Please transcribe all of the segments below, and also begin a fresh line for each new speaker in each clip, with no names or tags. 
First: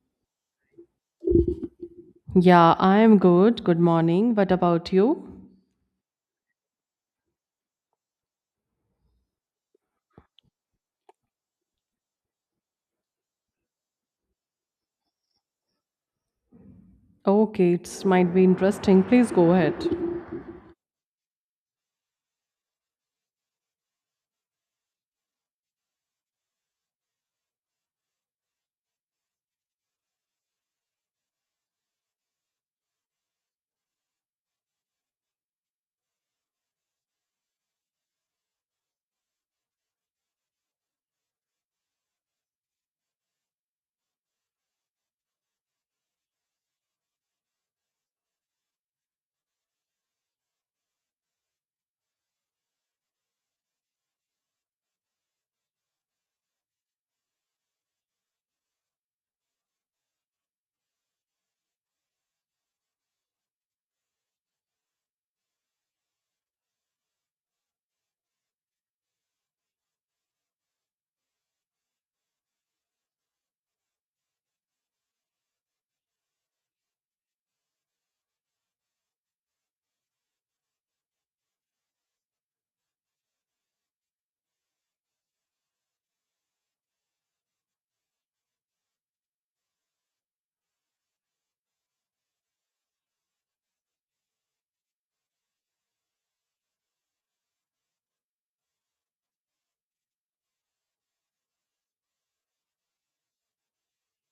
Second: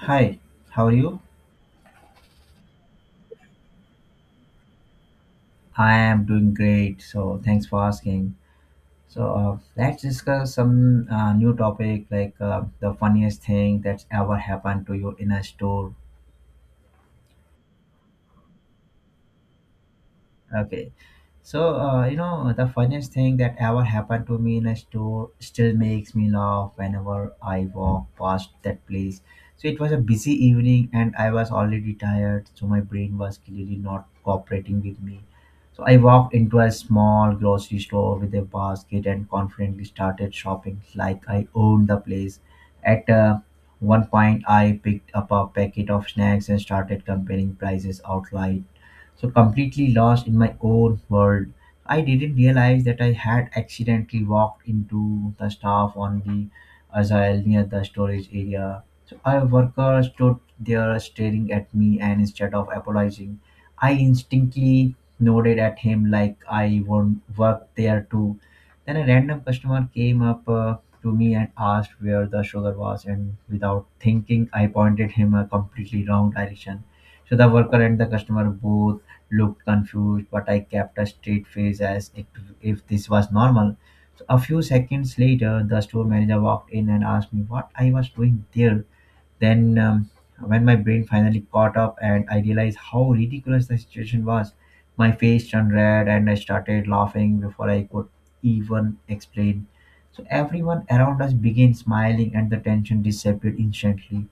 Hi, how are you?
Yeah, I am good. Good morning. What about you?
I am doing great. Thanks for asking. Let's discuss some new topic like the funniest thing that's ever happened to you in a store.
Okay, it might be interesting. Please go ahead.
Okay. The funniest thing that ever happened to me in a store still makes me laugh whenever I walk past that place. It was a busy evening and I was already tired, so my brain was clearly not cooperating with me. I walked into a small grocery store with a basket and confidently started shopping like I owned the place. At one point, I picked up a packet of snacks and started comparing prices out loud, so completely lost in my own world. I didn't realize that I had accidentally walked into the staff on the aisle near the storage area. So a worker stood there staring at me, and instead of apologizing, I instinctively nodded at him like I won't work there too. Then a random customer came up to me and asked where the sugar was, and without thinking I pointed him a completely wrong direction. So the worker and the customer both looked confused, but I kept a straight face as if this was normal. So a few seconds later, the store manager walked in and asked me what I was doing there. Then when my brain finally caught up and I realized how ridiculous the situation was, my face turned red and I started laughing before I could even explain. So everyone around us began smiling and the tension disappeared instantly.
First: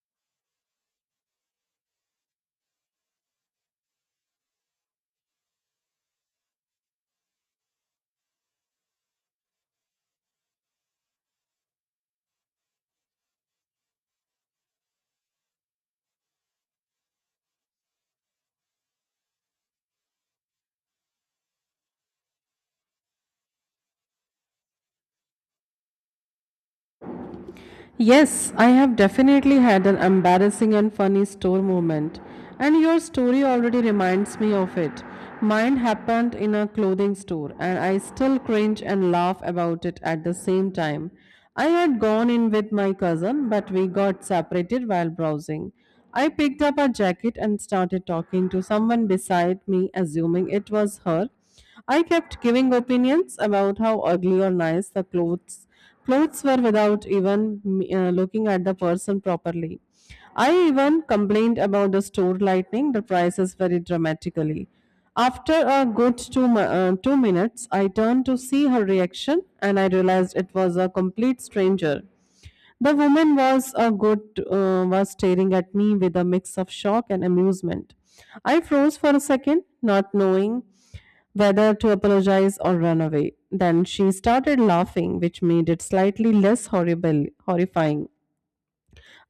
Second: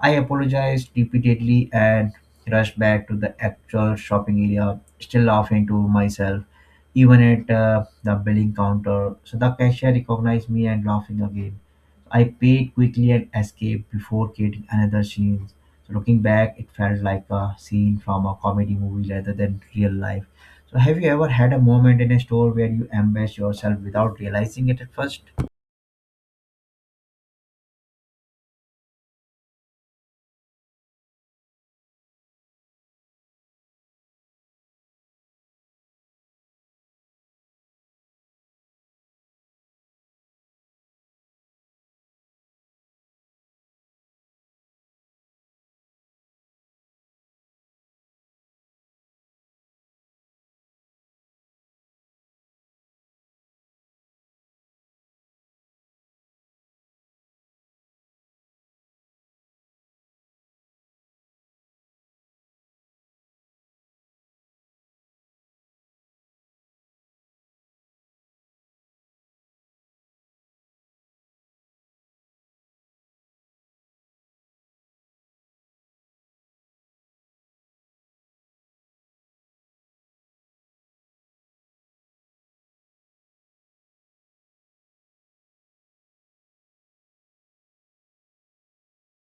I apologized repeatedly and rushed back to the actual shopping area, still laughing to myself, even at the billing counter. So the cashier recognized me and laughing again. I paid quickly and escaped before getting another scene. So looking back, it felt like a scene from a comedy movie rather than real life. So have you ever had a moment in a store where you embarrassed yourself without realizing it at first?
Yes, I have definitely had an embarrassing and funny store moment, and your story already reminds me of it. Mine happened in a clothing store, and I still cringe and laugh about it at the same time. I had gone in with my cousin, but we got separated while browsing. I picked up a jacket and started talking to someone beside me, assuming it was her. I kept giving opinions about how ugly or nice the clothes were without even looking at the person properly. I even complained about the store lightning, the prices very dramatically. After a good 2 minutes, I turned to see her reaction and I realized it was a complete stranger. The woman was a good was staring at me with a mix of shock and amusement. I froze for a second, not knowing whether to apologize or run away. Then she started laughing, which made it slightly less horrifying.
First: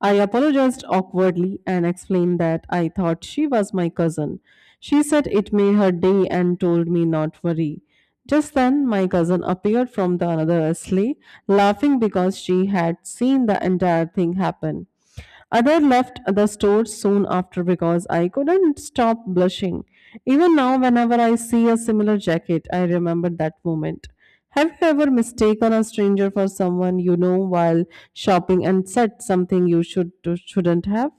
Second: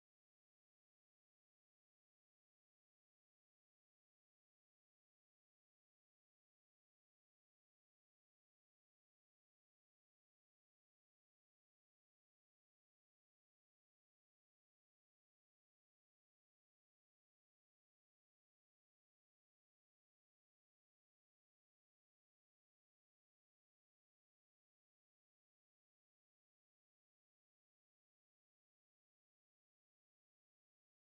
I apologized awkwardly and explained that I thought she was my cousin. She said it made her day and told me not worry. Just then my cousin appeared from the another sleigh, laughing because she had seen the entire thing happen. Other left the store soon after because I couldn't stop blushing. Even now, whenever I see a similar jacket, I remember that moment. Have you ever mistaken a stranger for someone you know while shopping and said something you shouldn't have?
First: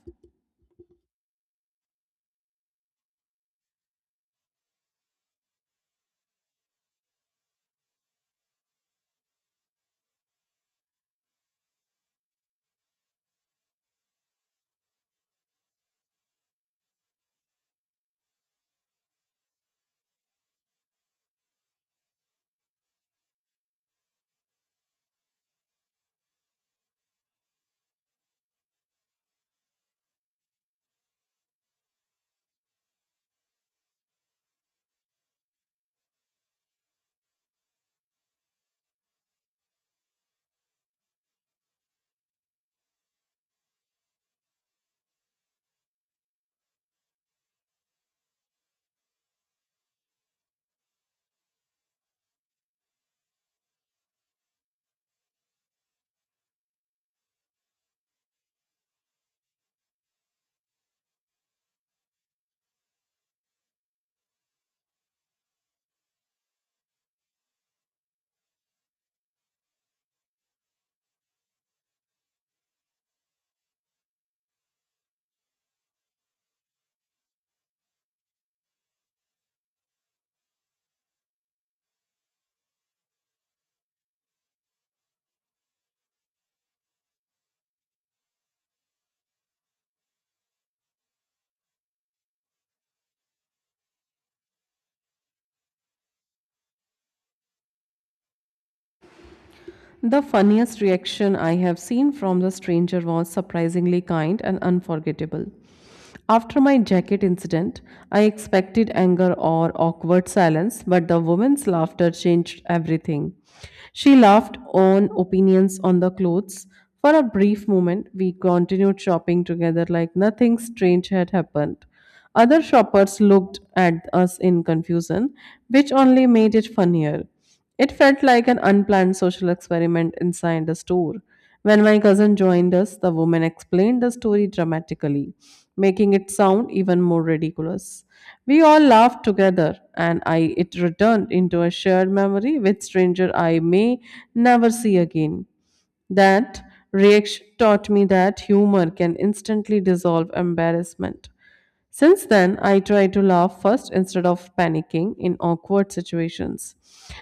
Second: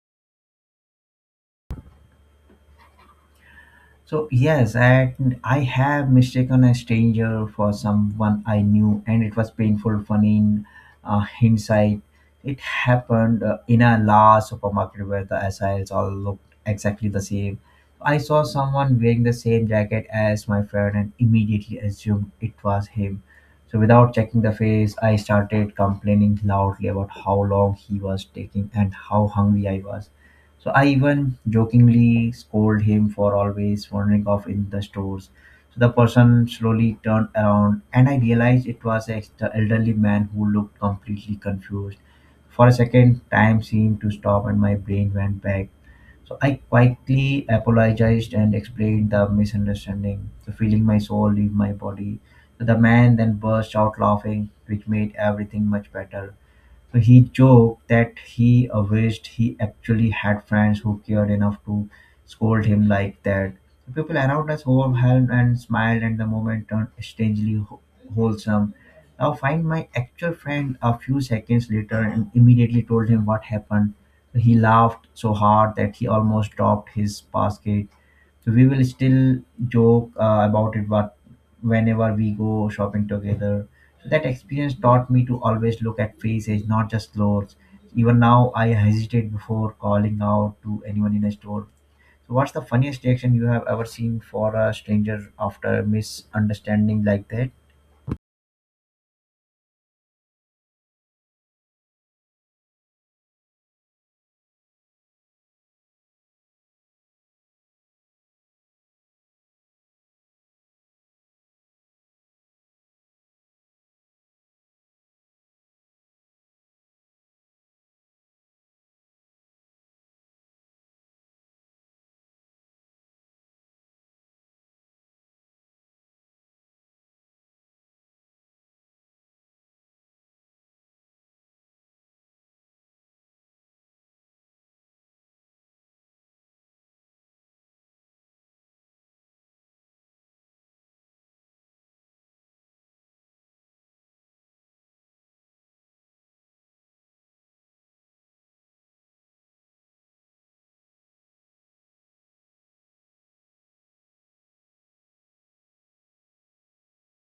So yes, and I have mistaken a stranger for someone I knew, and it was painful. Funny in hindsight, it happened in a large supermarket where the SILs all looked exactly the same. I saw someone wearing the same jacket as my friend and immediately assumed it was him. So without checking the face, I started complaining loudly about how long he was taking and how hungry I was. So I even jokingly scold him for always wandering off in the stores. So the person slowly turned around and I realized it was an elderly man who looked completely confused. For a second, time seemed to stop and my brain went back. So I quietly apologized and explained the misunderstanding, so feeling my soul leave my body. So the man then burst out laughing, which made everything much better. So he joked that he wished he actually had friends who cared enough to scold him like that. People around us overwhelmed and smiled, and the moment turned strangely wholesome. Now, find my actual friend a few seconds later and immediately told him what happened. He laughed so hard that he almost dropped his basket. So we will still joke about it but whenever we go shopping together, so that experience taught me to always look at faces, not just clothes. Even now I hesitate before calling out to anyone in a store. So what's the funniest reaction you have ever seen for a stranger after misunderstanding like that?
The funniest reaction I have seen from the stranger was surprisingly kind and unforgettable. After my jacket incident, I expected anger or awkward silence, but the woman's laughter changed everything. She laughed on opinions on the clothes. For a brief moment, we continued shopping together like nothing strange had happened. Other shoppers looked at us in confusion, which only made it funnier. It felt like an unplanned social experiment inside the store. When my cousin joined us, the woman explained the story dramatically, making it sound even more ridiculous. We all laughed together, and I it returned into a shared memory with stranger I may never see again. That reaction taught me that humor can instantly dissolve embarrassment. Since then, I try to laugh first instead of panicking in awkward situations.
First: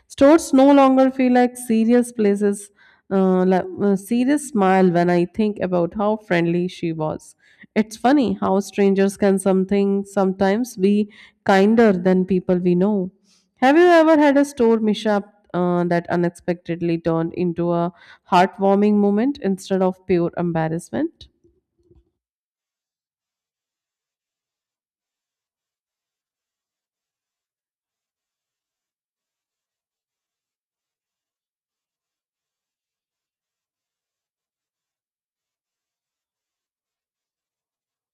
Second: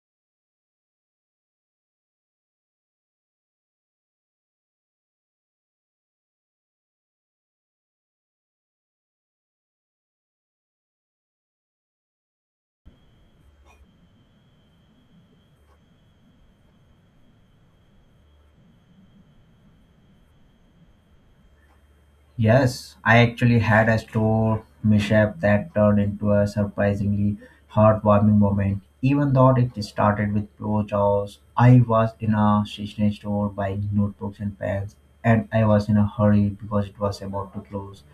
Stores no longer feel like serious places, serious smile when I think about how friendly she was. It's funny how strangers can something sometimes be kinder than people we know. Have you ever had a store mishap that unexpectedly turned into a heartwarming moment instead of pure embarrassment?
Yes, I actually had a store mishap that turned into a surprisingly heartwarming moment. Even though it started with poor jaws, I was in a stationery store buying notebooks and pens, and I was in a hurry because it was about to close.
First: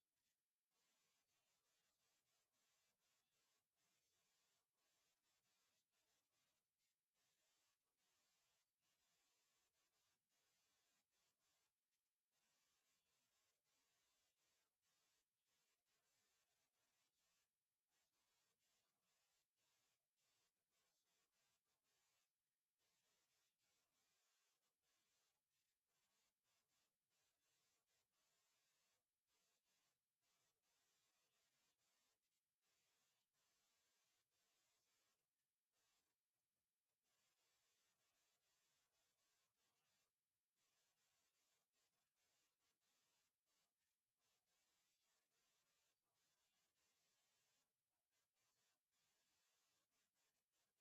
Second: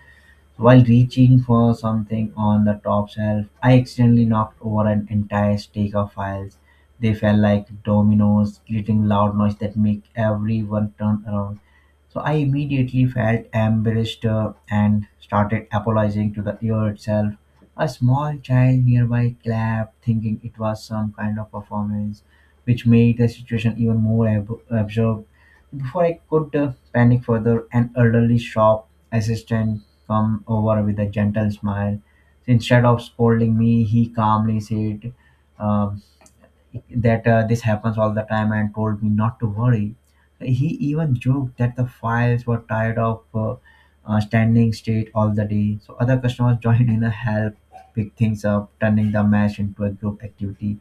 While reaching for something on the top shelf, I accidentally knocked over an entire stack of files. They fell like dominoes, creating loud noise that make everyone turn around. So I immediately felt embarrassed and started apologizing to the ear itself. A small child nearby clapped, thinking it was some kind of performance, which made the situation even more absurd. Before I could panic further, an elderly shop assistant come over with a gentle smile. Instead of scolding me, he calmly said um, that this happens all the time and told me not to worry. He even joked that the files were tired of standing straight all the day. So other customers joined in a help pick things up, turning the match into a group activity.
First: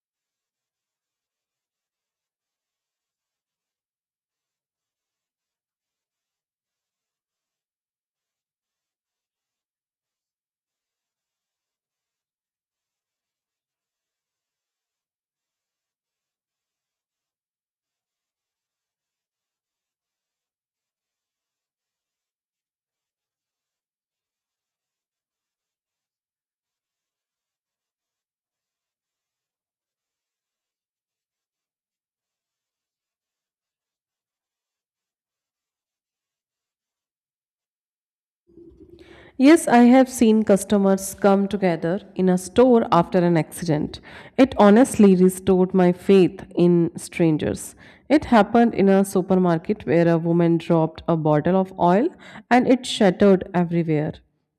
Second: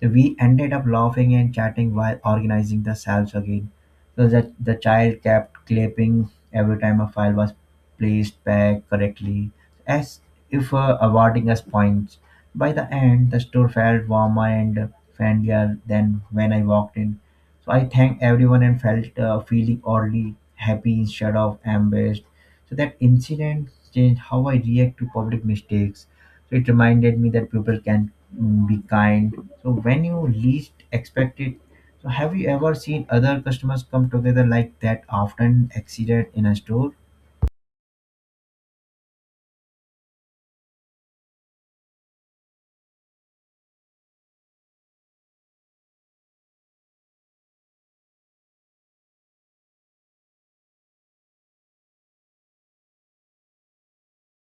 We ended up laughing and chatting while organizing the salves again. So that the child kept clapping every time a file was placed back correctly, as if awarding us points. By the end, the store felt warmer and friendlier than when I walked in. So I thanked everyone and felt feeling oddly happy instead of embarrassed. So that incident changed how I react to public mistakes, so it reminded me that people can be kind. So when you least expect it, so have you ever seen other customers come together like that often, an accident in a store?
Yes, I have seen customers come together in a store after an accident. It honestly restored my faith in strangers. It happened in a supermarket where a woman dropped a bottle of oil and it shattered everywhere.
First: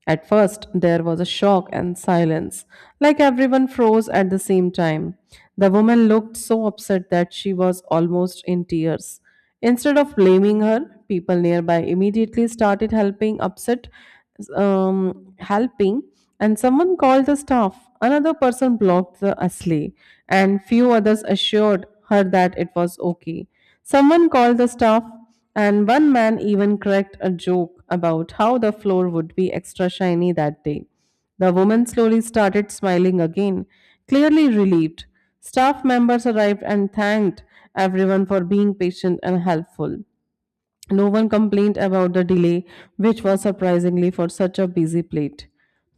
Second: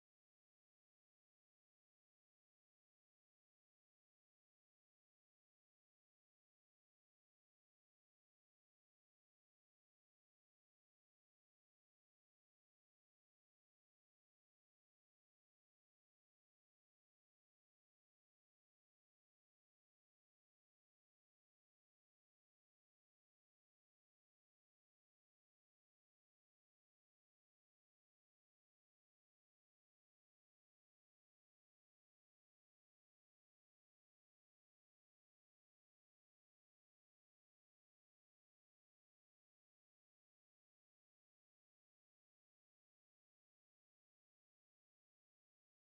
At first, there was a shock and silence, like everyone froze at the same time. The woman looked so upset that she was almost in tears. Instead of blaming her, people nearby immediately started helping, and someone called the staff. Another person blocked the sleigh, and few others assured her that it was okay. Someone called the staff and one man even cracked a joke about how the floor would be extra shiny that day. The woman slowly started smiling again, clearly relieved. Staff members arrived and thanked everyone for being patient and helpful. No one complained about the delay, which was surprisingly for such a busy plate.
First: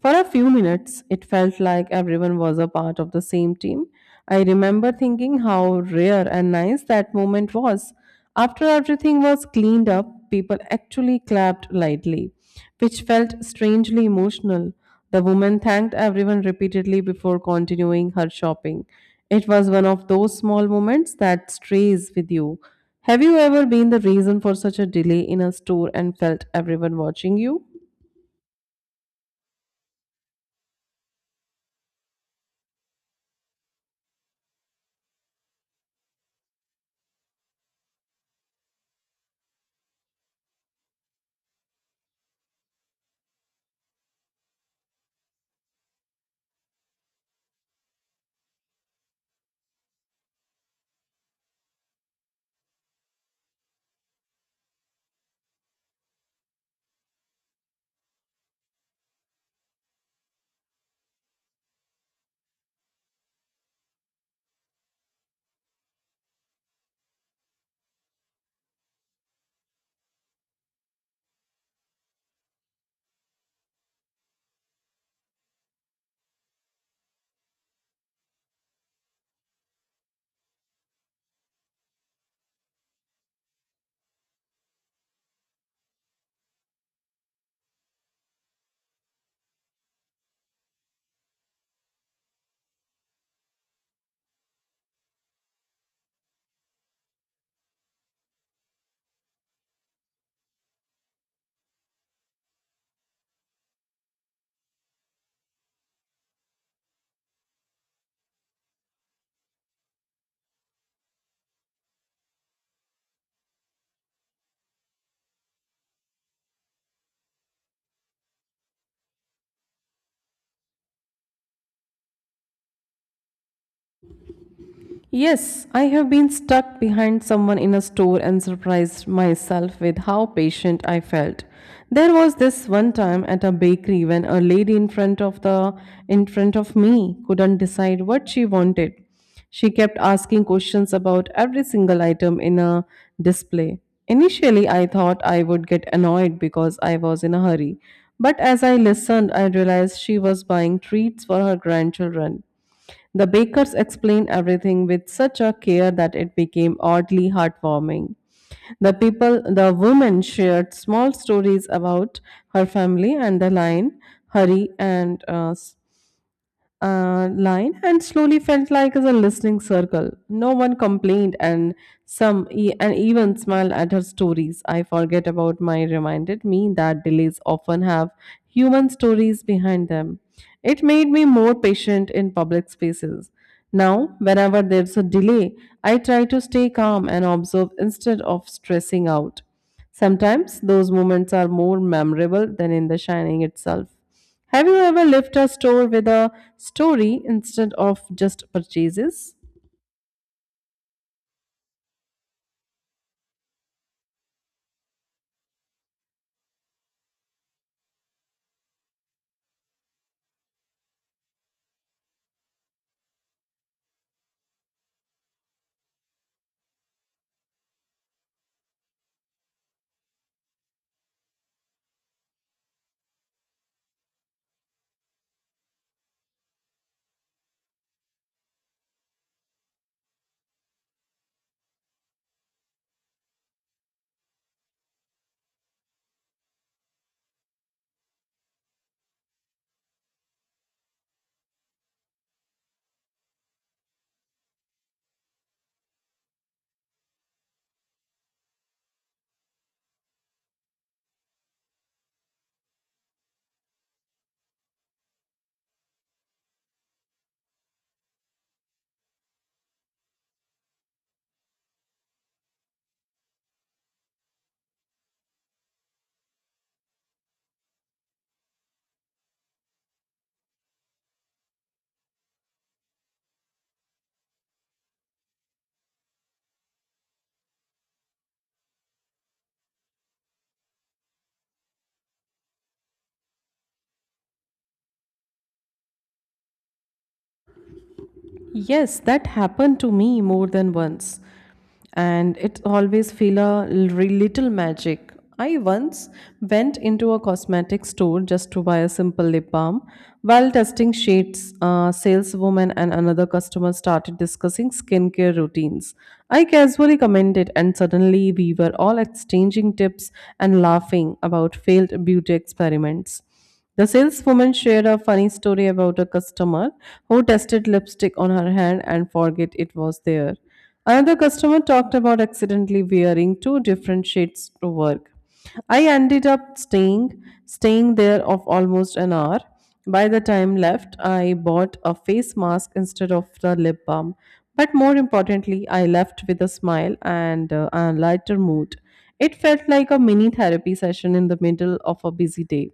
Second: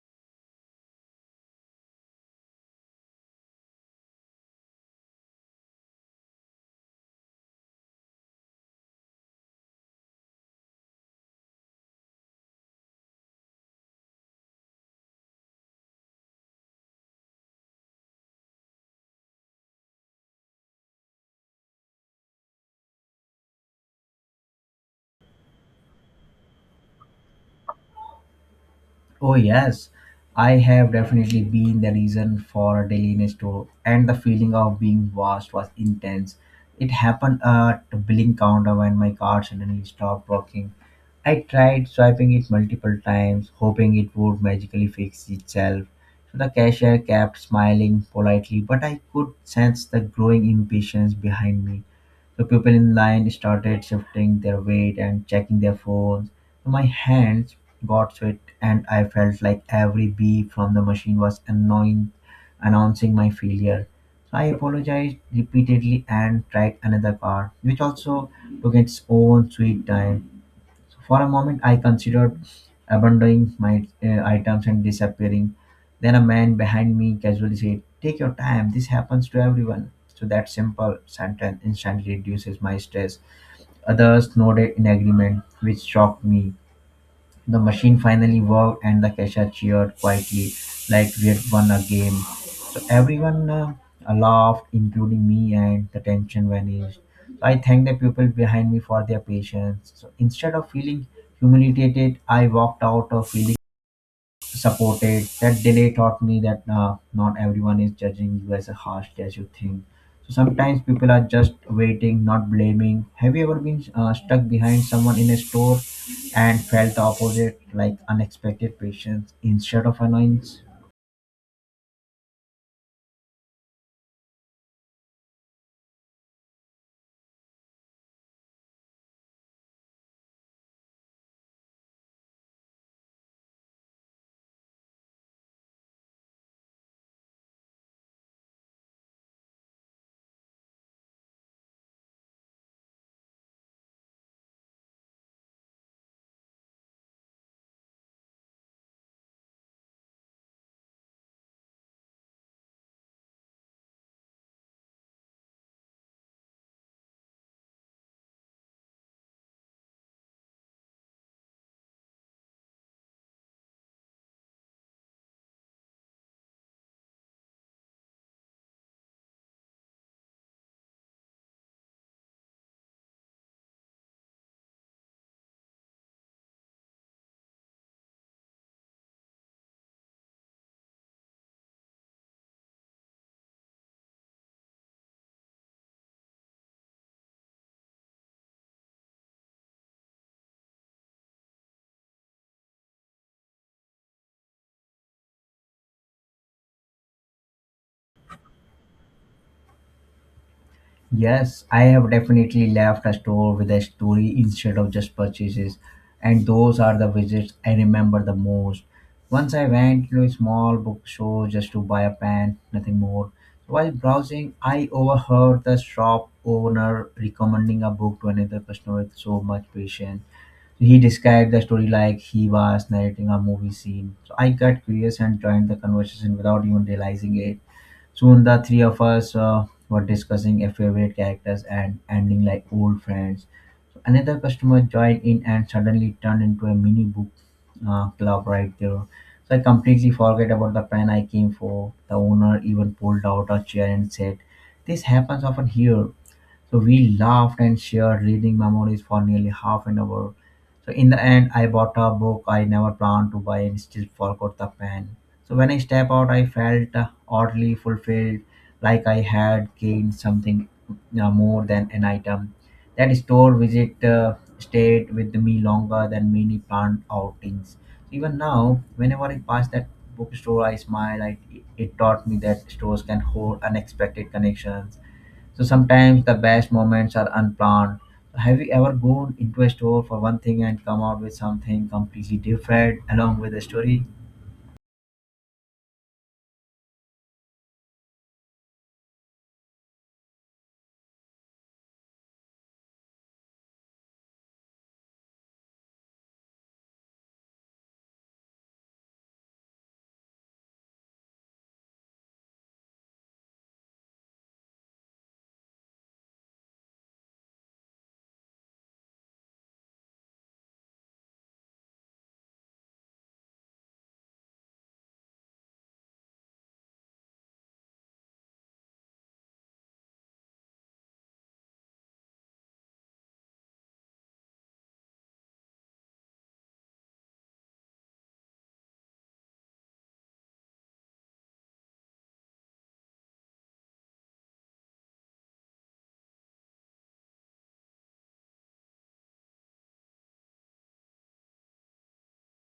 For a few minutes, it felt like everyone was a part of the same team. I remember thinking how rare and nice that moment was. After everything was cleaned up, people actually clapped lightly which felt strangely emotional. The woman thanked everyone repeatedly before continuing her shopping. It was one of those small moments that stays with you. Have you ever been the reason for such a delay in a store and felt everyone watching you?
Oh yes, I have definitely been the reason for a dailiness tour, and the feeling of being watched was intense. It happened at the billing counter when my card suddenly stopped working. I tried swiping it multiple times, hoping it would magically fix itself. So the cashier kept smiling politely, but I could sense the growing impatience behind me. So people in line started shifting their weight and checking their phones. So my hands got sweat, and I felt like every beep from the machine was annoying, announcing my failure. So I apologized repeatedly and tried another car, which also took its own sweet time. So for a moment, I considered abandoning my items and disappearing. Then a man behind me casually said, "Take your time, this happens to everyone." So that simple sentence instantly reduces my stress. Others nodded in agreement, which shocked me. The machine finally worked, and the cashier cheered quietly, like we had won a game. So everyone laughed, including me, and the tension vanished. So I thanked the people behind me for their patience. So instead of feeling humiliated, I walked out of feeling support it. That delay taught me that not everyone is judging you as a harsh as you think. So sometimes people are just waiting, not blaming. Have you ever been stuck behind someone in a store and felt the opposite, like unexpected patience instead of annoyance?
Yes, I have been stuck behind someone in a store and surprised myself with how patient I felt. There was this one time at a bakery when a lady in front of me couldn't decide what she wanted. She kept asking questions about every single item in a display. Initially, I thought I would get annoyed because I was in a hurry, but as I listened, I realized she was buying treats for her grandchildren. The bakers explained everything with such a care that it became oddly heartwarming. The people, the woman shared small stories about her family and the lion, Hari, and uh, s- line and slowly felt like as a listening circle. No one complained, and even smiled at her stories. I forget about my reminded me that delays often have human stories behind them. It made me more patient in public spaces. Now, whenever there's a delay, I try to stay calm and observe instead of stressing out. Sometimes those moments are more memorable than in the shining itself. Have you ever left a store with a story instead of just purchases?
Yes, I have definitely left a store with a story instead of just purchases, and those are the visits I remember the most. Once I went to a small bookstore just to buy a pen, nothing more. While browsing, I overheard the shop owner recommending a book to another customer with so much patience. He described the story like he was narrating a movie scene. So I got curious and joined the conversation without even realizing it. Soon the three of us were discussing a favorite characters and ending like old friends. Another customer joined in and suddenly turned into a mini book club right there. So I completely forget about the pen I came for. The owner even pulled out a chair and said, "This happens often here." So we laughed and shared reading memories for nearly half an hour. So in the end, I bought a book I never planned to buy and still forgot the pen. So when I step out, I felt oddly fulfilled, like I had gained something more than an item. That store visit stayed with me longer than many planned outings. Even now, whenever I pass that bookstore, I smile. It taught me that stores can hold unexpected connections, so sometimes the best moments are unplanned. Have you ever gone into a store for one thing and come out with something completely different along with the story?
Yes, that happened to me more than once. And it always feel a little magic. I once went into a cosmetic store just to buy a simple lip balm. While testing shades, a saleswoman and another customer started discussing skincare routines. I casually commented, and suddenly we were all exchanging tips and laughing about failed beauty experiments. The saleswoman shared a funny story about a customer who tested lipstick on her hand and forget it was there. Another customer talked about accidentally wearing two different shades to work. I ended up staying there of almost an hour. By the time left, I bought a face mask instead of the lip balm. But more importantly, I left with a smile and a lighter mood. It felt like a mini therapy session in the middle of a busy day.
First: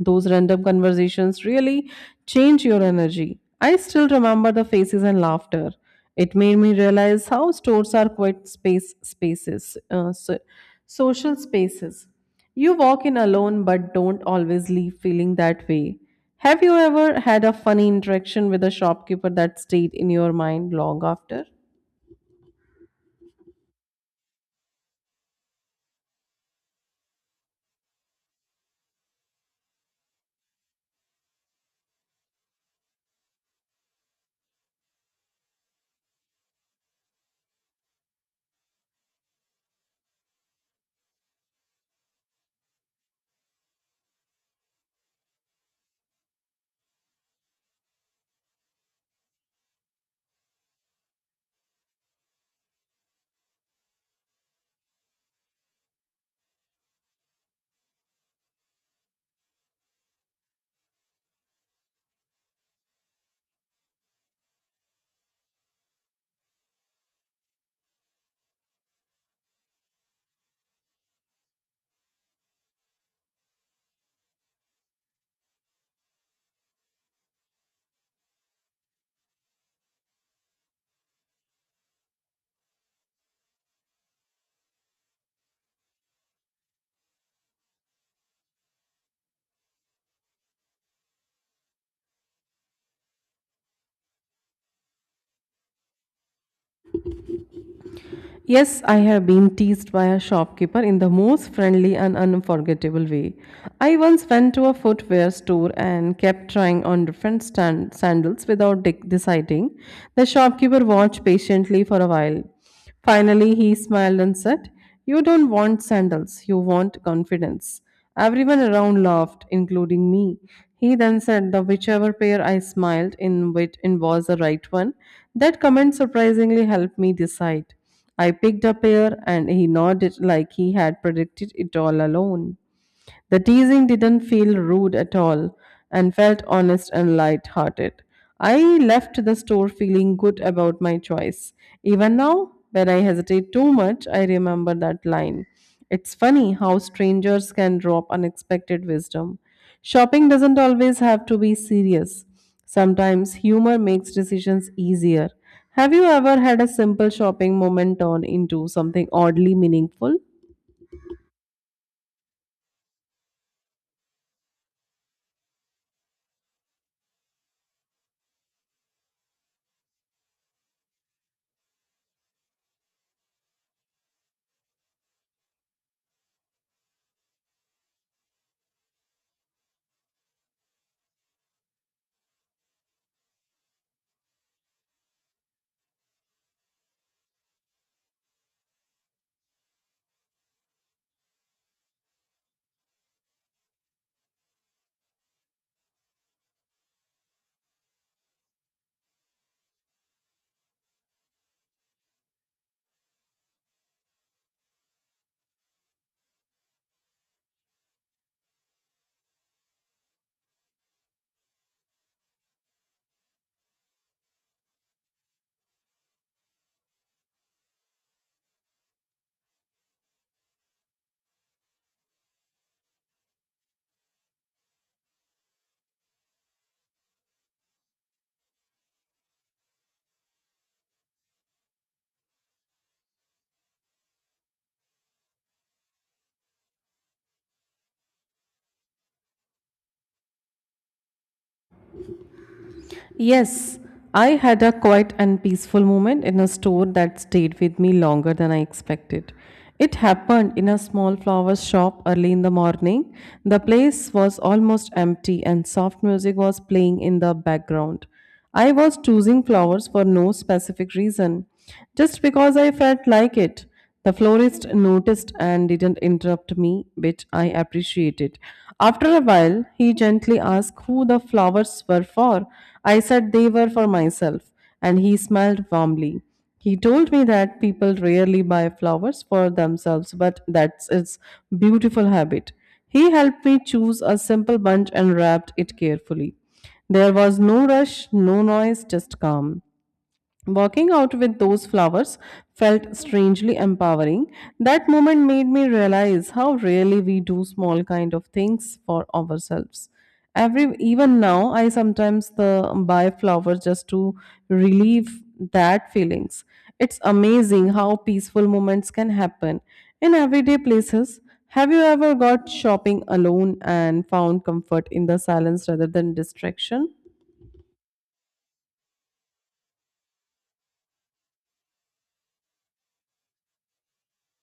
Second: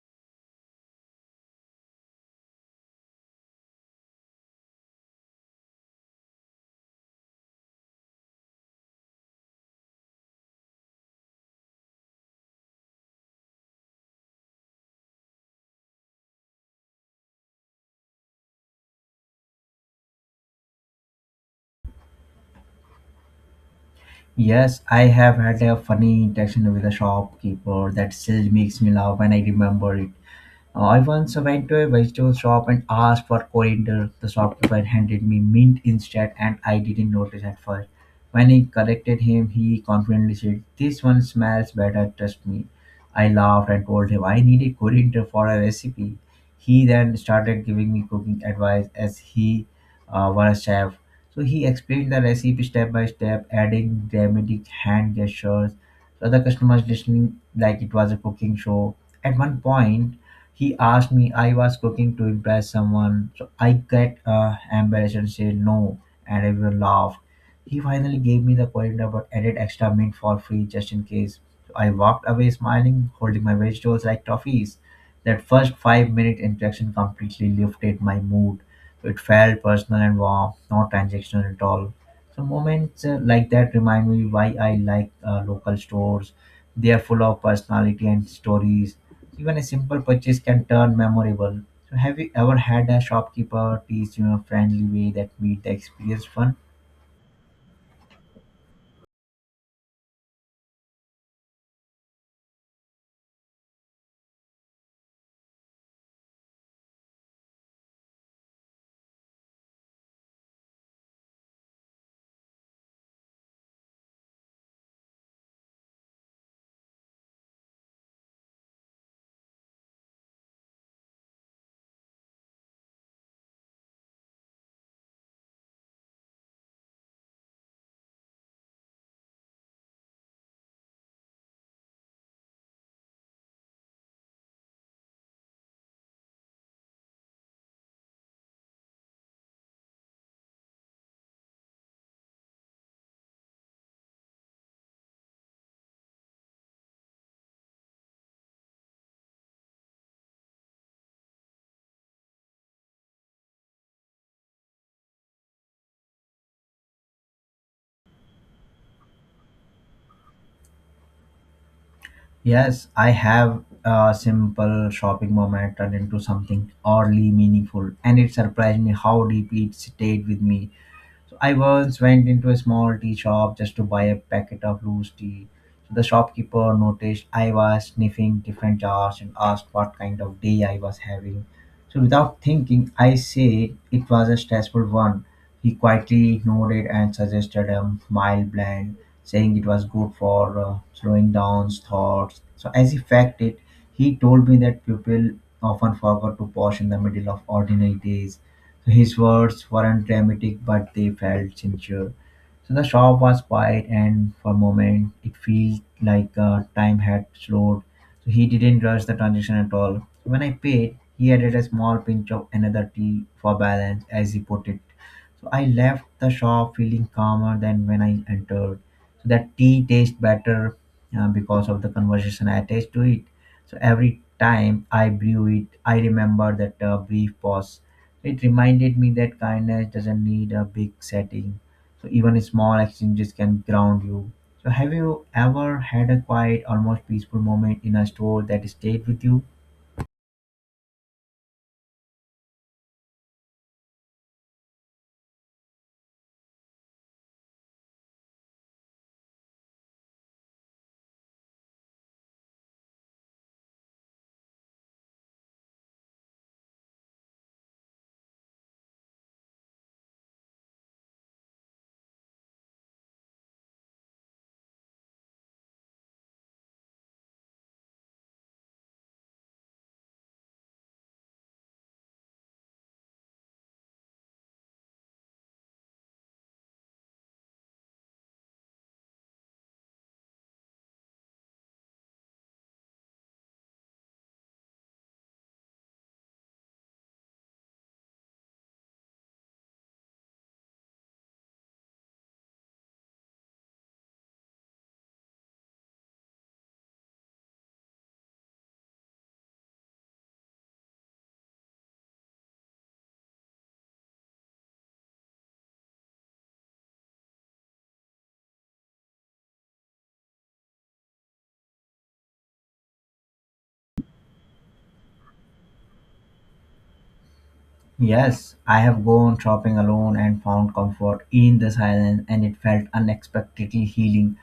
Those random conversations really change your energy. I still remember the faces and laughter. It made me realize how stores are quite social spaces. You walk in alone but don't always leave feeling that way. Have you ever had a funny interaction with a shopkeeper that stayed in your mind long after?
Yes, I have had a funny interaction with a shopkeeper that still makes me laugh when I remember it. I once went to a vegetable shop and asked for coriander. The shopkeeper handed me mint instead, and I didn't notice at first. When I corrected him, he confidently said, "This one smells better, trust me." I laughed and told him I needed coriander for a recipe. He then started giving me cooking advice as he were a chef. So he explained the recipe step by step, adding dramatic hand gestures. So the customers listening like it was a cooking show. At one point, he asked me I was cooking to impress someone, so I got embarrassed and said no, and everyone laughed. He finally gave me the coriander but added extra mint for free, just in case. So I walked away smiling, holding my vegetables like trophies. That first 5-minute interaction completely lifted my mood. So it felt personal and warm, not transactional at all. So moments like that remind me why I like local stores. They are full of personality and stories. Even a simple purchase can turn memorable. So, have you ever had a shopkeeper teach you a friendly way that made the experience fun?
Yes, I have been teased by a shopkeeper in the most friendly and unforgettable way. I once went to a footwear store and kept trying on different sandals without deciding. The shopkeeper watched patiently for a while. Finally, he smiled and said, "You don't want sandals, you want confidence." Everyone around laughed, including me. He then said that whichever pair I smiled in was the right one. That comment surprisingly helped me decide. I picked a pear and he nodded like he had predicted it all alone. The teasing didn't feel rude at all and felt honest and light hearted. I left the store feeling good about my choice. Even now, when I hesitate too much, I remember that line. It's funny how strangers can drop unexpected wisdom. Shopping doesn't always have to be serious. Sometimes humor makes decisions easier. Have you ever had a simple shopping moment turn into something oddly meaningful?
Yes, I have a simple shopping moment turned into something oddly meaningful, and it surprised me how deeply it stayed with me. So I once went into a small tea shop just to buy a packet of loose tea. So the shopkeeper noticed I was sniffing different jars and asked what kind of day I was having. So without thinking, I said it was a stressful one. He quietly nodded and suggested a mild blend, saying it was good for slowing down thoughts. So as he fact it, he told me that people often forgot to pause in the middle of ordinary days his words weren't dramatic, but they felt sincere. So the shop was quiet, and for a moment, it felt like time had slowed. So he didn't rush the transaction at all. When I paid, he added a small pinch of another tea for balance, as he put it. So I left the shop feeling calmer than when I entered. So that tea tastes better because of the conversation I attached to it. So every time I brew it, I remember that brief pause. It reminded me that kindness doesn't need a big setting. So even small exchanges can ground you. So have you ever had a quiet, almost peaceful moment in a store that stayed with you?
Yes, I had a quiet and peaceful moment in a store that stayed with me longer than I expected. It happened in a small flower shop early in the morning. The place was almost empty and soft music was playing in the background. I was choosing flowers for no specific reason, just because I felt like it. The florist noticed and didn't interrupt me, which I appreciated. After a while, he gently asked who the flowers were for. I said they were for myself, and he smiled warmly. He told me that people rarely buy flowers for themselves, but that's its beautiful habit. He helped me choose a simple bunch and wrapped it carefully. There was no rush, no noise, just calm. Walking out with those flowers felt strangely empowering. That moment made me realize how rarely we do small kind of things for ourselves. Every even now I sometimes the buy flowers just to relieve that feelings. It's amazing how peaceful moments can happen in everyday places. Have you ever got shopping alone and found comfort in the silence rather than distraction?
Yes, I have gone shopping alone and found comfort in the silence, and it felt unexpectedly healing.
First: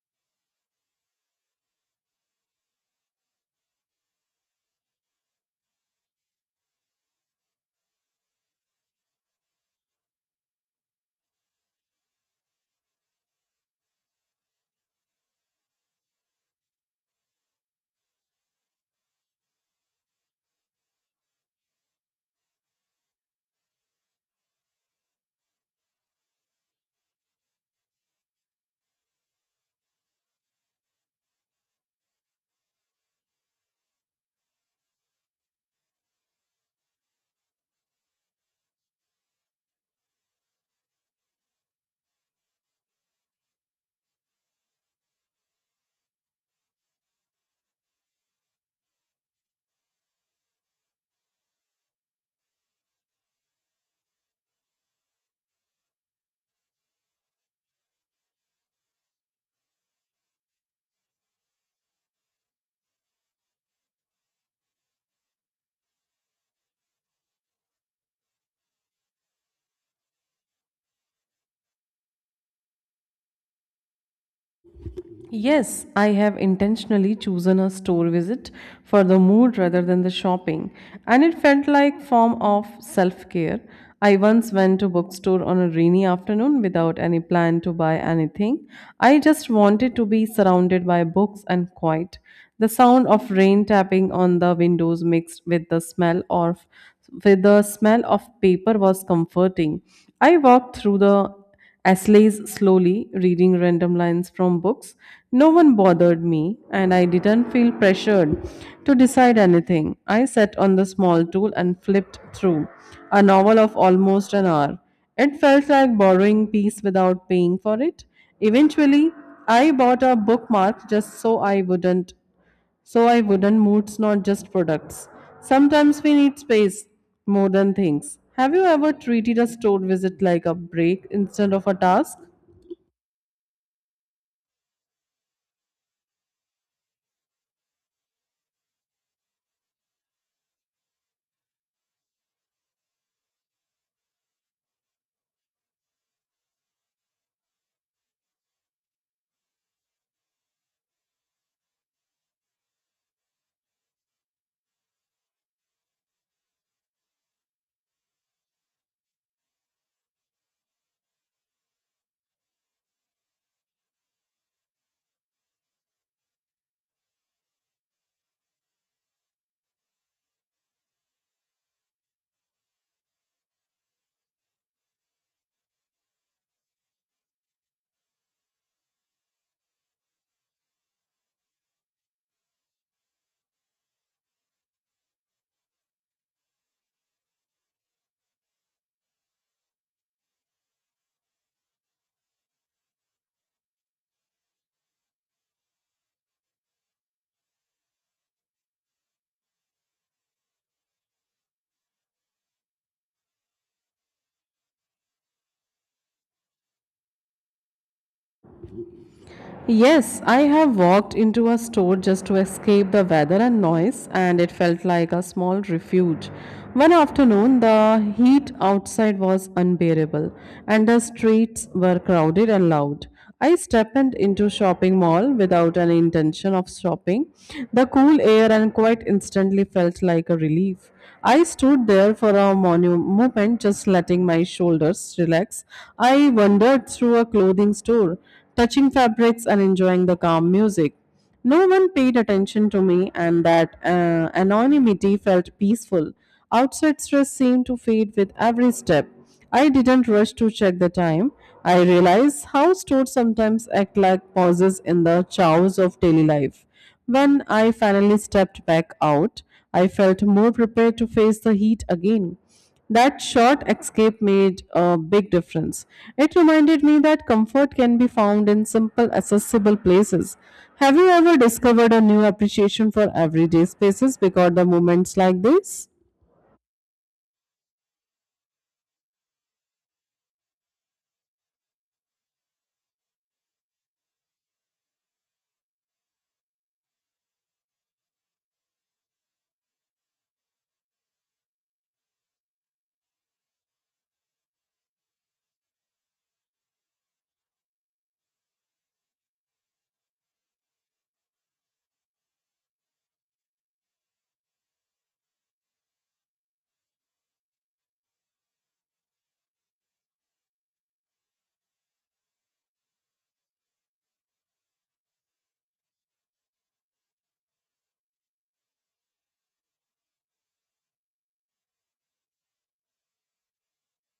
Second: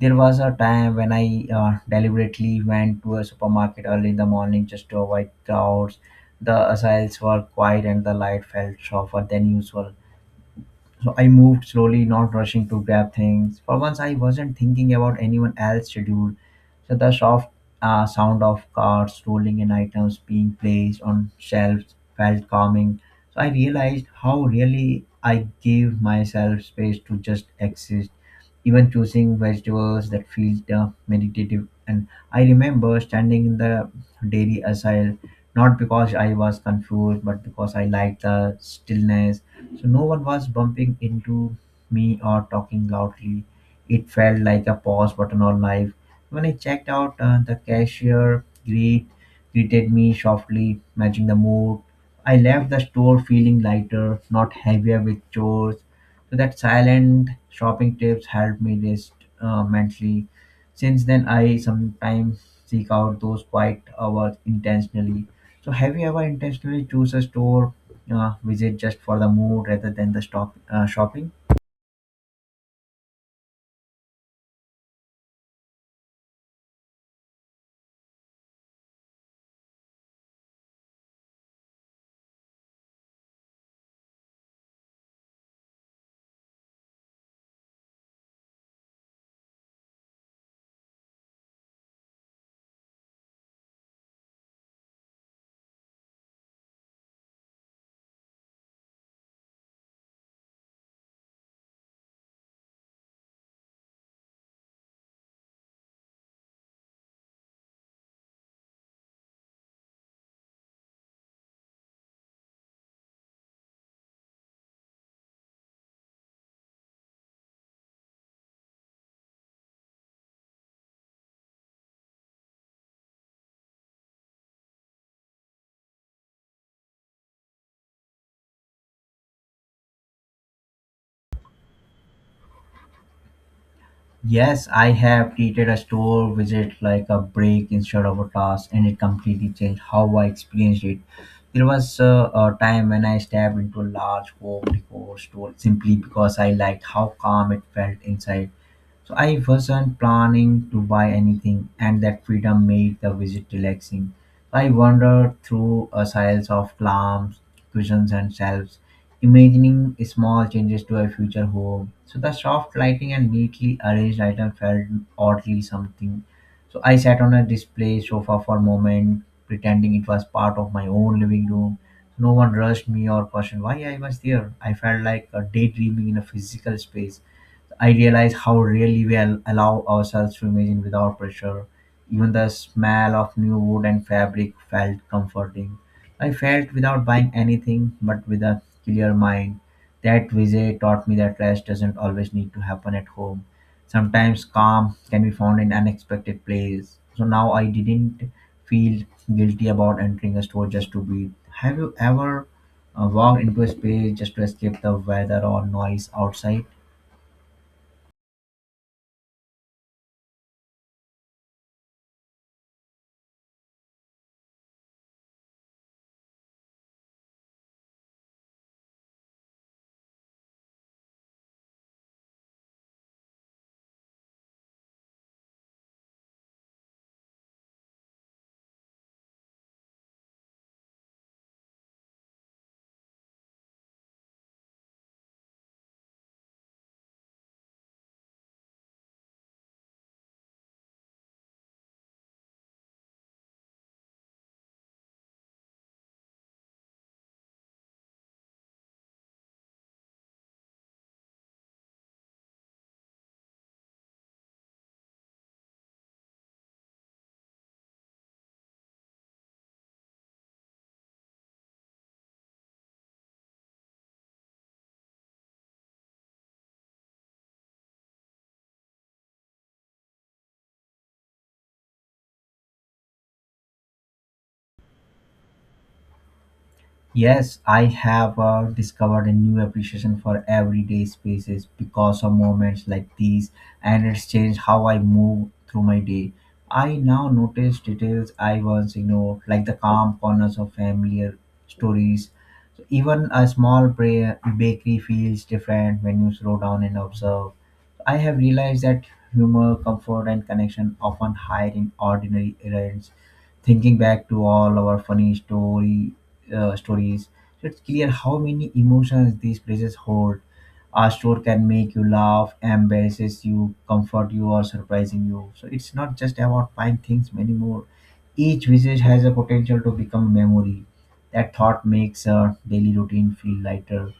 There was a time when I deliberately went to a supermarket early in the morning just to avoid crowds. The aisles were quiet and the light felt softer than usual. So I moved slowly, not rushing to grab things. For once, I wasn't thinking about anyone else's schedule. So the soft sound of carts rolling and items being placed on shelves felt calming. So I realized how really I gave myself space to just exist, even choosing vegetables that feel meditative. And I remember standing in the dairy aisle, not because I was confused, but because I liked the stillness so no one was bumping into me or talking loudly. It felt like a pause button on life. When I checked out, the greeted me softly, matching the mood. I left the store feeling lighter, not heavier with chores. So that silent shopping tips helped me rest mentally. Since then, I sometimes seek out those quiet hours intentionally. So, have you ever intentionally choose a store visit just for the mood rather than the stop shopping.
Yes, I have intentionally chosen a store visit for the mood rather than the shopping, and it felt like form of self-care. I once went to bookstore on a rainy afternoon without any plan to buy anything. I just wanted to be surrounded by books and quiet. The sound of rain tapping on the windows mixed with the smell of with the smell of paper was comforting. I walked through the Asleys slowly, reading random lines from books. No one bothered me, and I didn't feel pressured to decide anything. I sat on the small stool and flipped through a novel of almost an hour. It felt like borrowing peace without paying for it. Eventually, I bought a bookmark just so I wouldn't moods, not just products. Sometimes we need space more than things. Have you ever treated a store visit like a break instead of a task?
Yes, I have treated a store visit like a break instead of a task, and it completely changed how I experienced it. There was a time when I stepped into a large home decor store simply because I liked how calm it felt inside. So I wasn't planning to buy anything, and that freedom made the visit relaxing. So, I wandered through a aisles of lamps, cushions, and shelves, imagining small changes to a future home. So the soft lighting and neatly arranged items felt oddly something. So I sat on a display sofa for a moment, pretending it was part of my own living room. No one rushed me or questioned why I was there. I felt like a daydreaming in a physical space. I realize how rarely we allow ourselves to imagine without pressure. Even the smell of new wood and fabric felt comforting. I felt without buying anything, but with a clear mind. That visit taught me that rest doesn't always need to happen at home. Sometimes calm can be found in unexpected places. So now I didn't feel guilty about entering a store just to breathe. Have you ever walked into a space just to escape the weather or noise outside?
Yes, I have walked into a store just to escape the weather and noise, and it felt like a small refuge. One afternoon, the heat outside was unbearable, and the streets were crowded and loud. I stepped into shopping mall without any intention of shopping. The cool air and quiet instantly felt like a relief. I stood there for a moment, just letting my shoulders relax. I wandered through a clothing store, touching fabrics and enjoying the calm music. No one paid attention to me, and that anonymity felt peaceful. Outside stress seemed to fade with every step. I didn't rush to check the time. I realized how stores sometimes act like pauses in the chaos of daily life. When I finally stepped back out, I felt more prepared to face the heat again. That short escape made a big difference. It reminded me that comfort can be found in simple, accessible places. Have you ever discovered a new appreciation for everyday spaces because of moments like this?
Yes, I have discovered a new appreciation for everyday spaces because of moments like these, and it's changed how I move through my day. I now notice details I once ignored, like the calm corners of familiar stories. Even a small prayer bakery feels different when you slow down and observe. I have realized that humor, comfort, and connection often hide in ordinary events. Thinking back to all our funny story stories, it's clear how many emotions these places hold. A store can make you laugh, embarrasses you, comfort you, or surprising you. So it's not just about buying things, many more. Each visit has a potential to become a memory. That thought makes a daily routine feel lighter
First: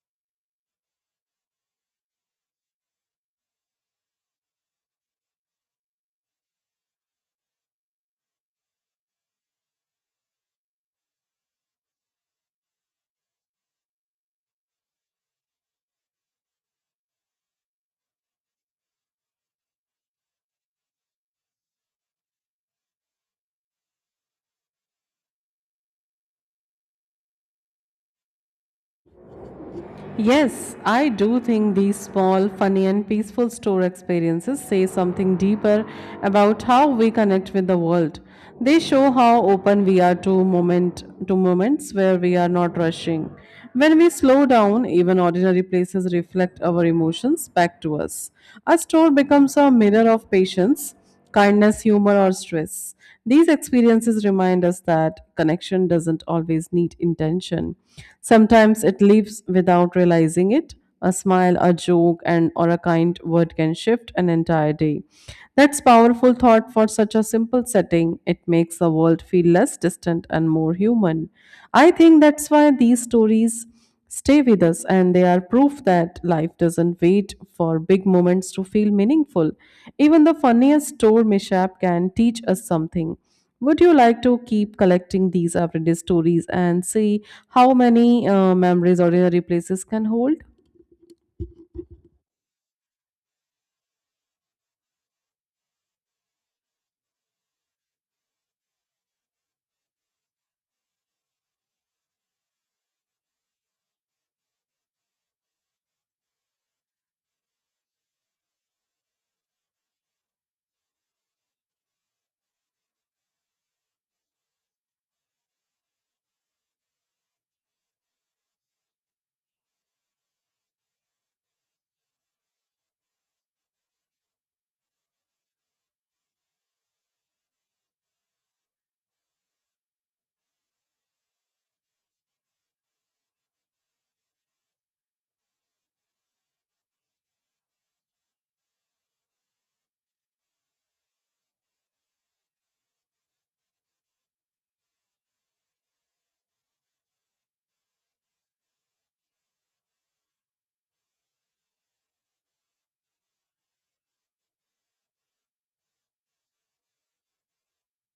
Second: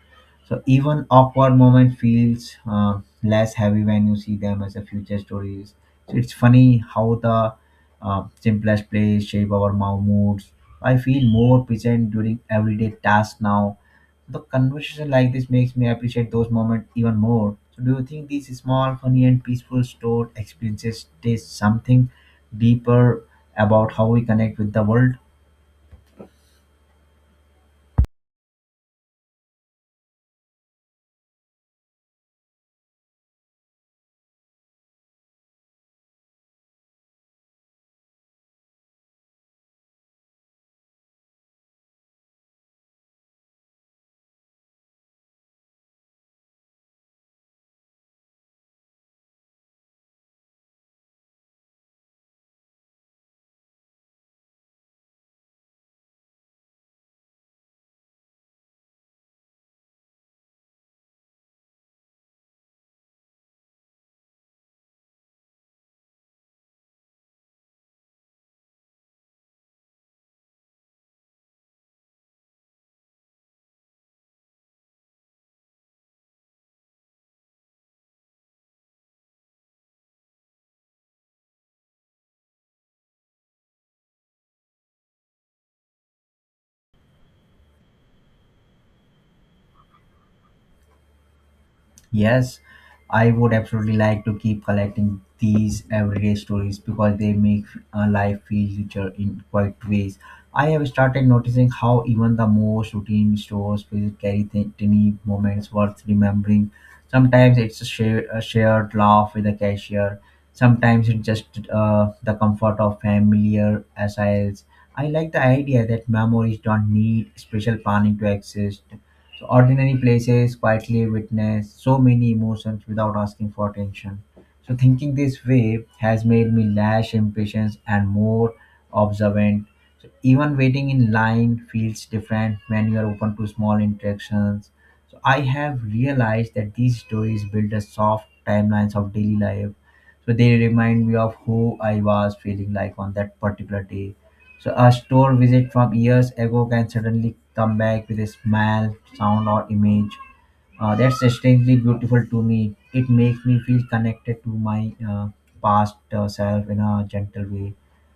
so even awkward moment feels less heavy when you see them as a future stories. So it's funny how the simplest plays shape our moods. I feel more present during everyday tasks now. The conversation like this makes me appreciate those moments even more. So do you think these small, funny, and peaceful stored experiences taste something deeper about how we connect with the world?
Yes, I do think these small, funny, and peaceful store experiences say something deeper about how we connect with the world. They show how open we are to moment to moments where we are not rushing. When we slow down, even ordinary places reflect our emotions back to us. A store becomes a mirror of patience, kindness, humor, or stress. These experiences remind us that connection doesn't always need intention. Sometimes it leaves without realizing it. A smile, a joke, and or a kind word can shift an entire day. That's powerful thought for such a simple setting. It makes the world feel less distant and more human. I think that's why these stories stay with us, and they are proof that life doesn't wait for big moments to feel meaningful. Even the funniest store mishap can teach us something. Would you like to keep collecting these everyday stories and see how many memories ordinary places can hold?
Yes, I would absolutely like to keep collecting these everyday stories because they make life feel richer in quite ways. I have started noticing how even the most routine stores will carry tiny moments worth remembering. Sometimes it's a shared laugh with the cashier. Sometimes it's just the comfort of familiar aisles. I like the idea that memories don't need special planning to exist. So ordinary places quietly witness so many emotions without asking for attention. So thinking this way has made me less impatient and more observant. So even waiting in line feels different when you are open to small interactions. So I have realized that these stories build a soft timelines of daily life. So they remind me of who I was feeling like on that particular day so a store visit from years ago can suddenly come back with a smell, sound, or image that's strangely beautiful to me. It makes me feel connected to my past self in a gentle way.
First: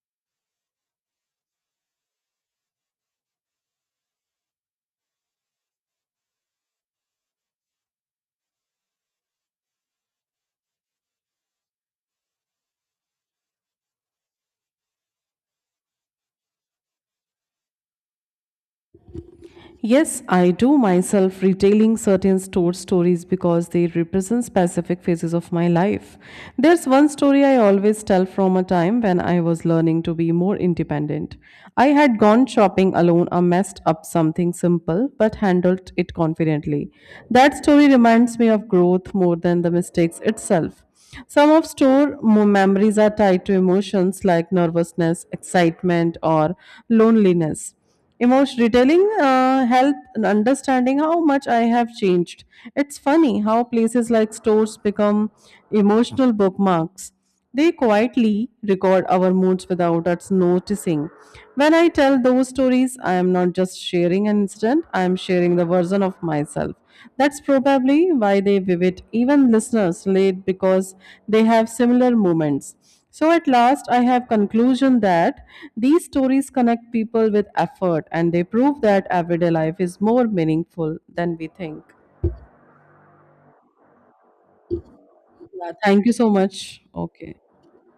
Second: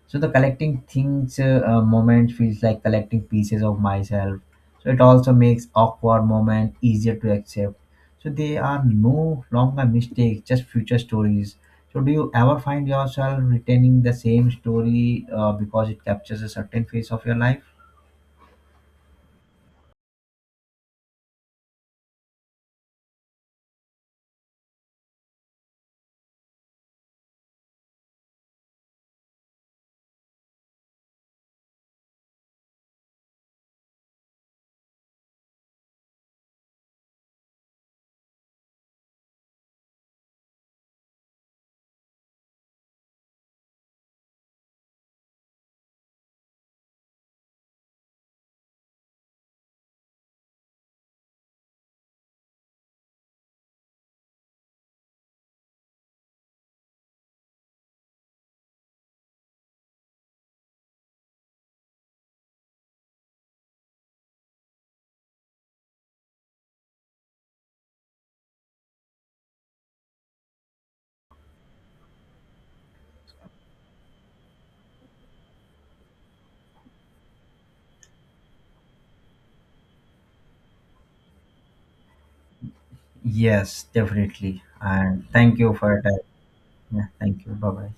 So the collecting things moment feels like collecting pieces of myself. So it also makes awkward moment easier to accept. So they are no longer mistakes, just future stories. So do you ever find yourself retaining the same story because it captures a certain phase of your life?
Yes, I do myself retailing certain store stories because they represent specific phases of my life. There's one story I always tell from a time when I was learning to be more independent. I had gone shopping alone or messed up something simple but handled it confidently. That story reminds me of growth more than the mistakes itself. Some of store memories are tied to emotions like nervousness, excitement, or loneliness. Emotion detailing help in understanding how much I have changed. It's funny how places like stores become emotional bookmarks. They quietly record our moods without us noticing. When I tell those stories, I am not just sharing an incident, I am sharing the version of myself. That's probably why they vivid. Even listeners relate because they have similar moments. So at last, I have conclusion that these stories connect people with effort, and they prove that everyday life is more meaningful than we think.
Yes, definitely. And thank
Yeah,
you for your
thank you
time.
so much.
Yeah,
Okay.
thank you. Bye bye.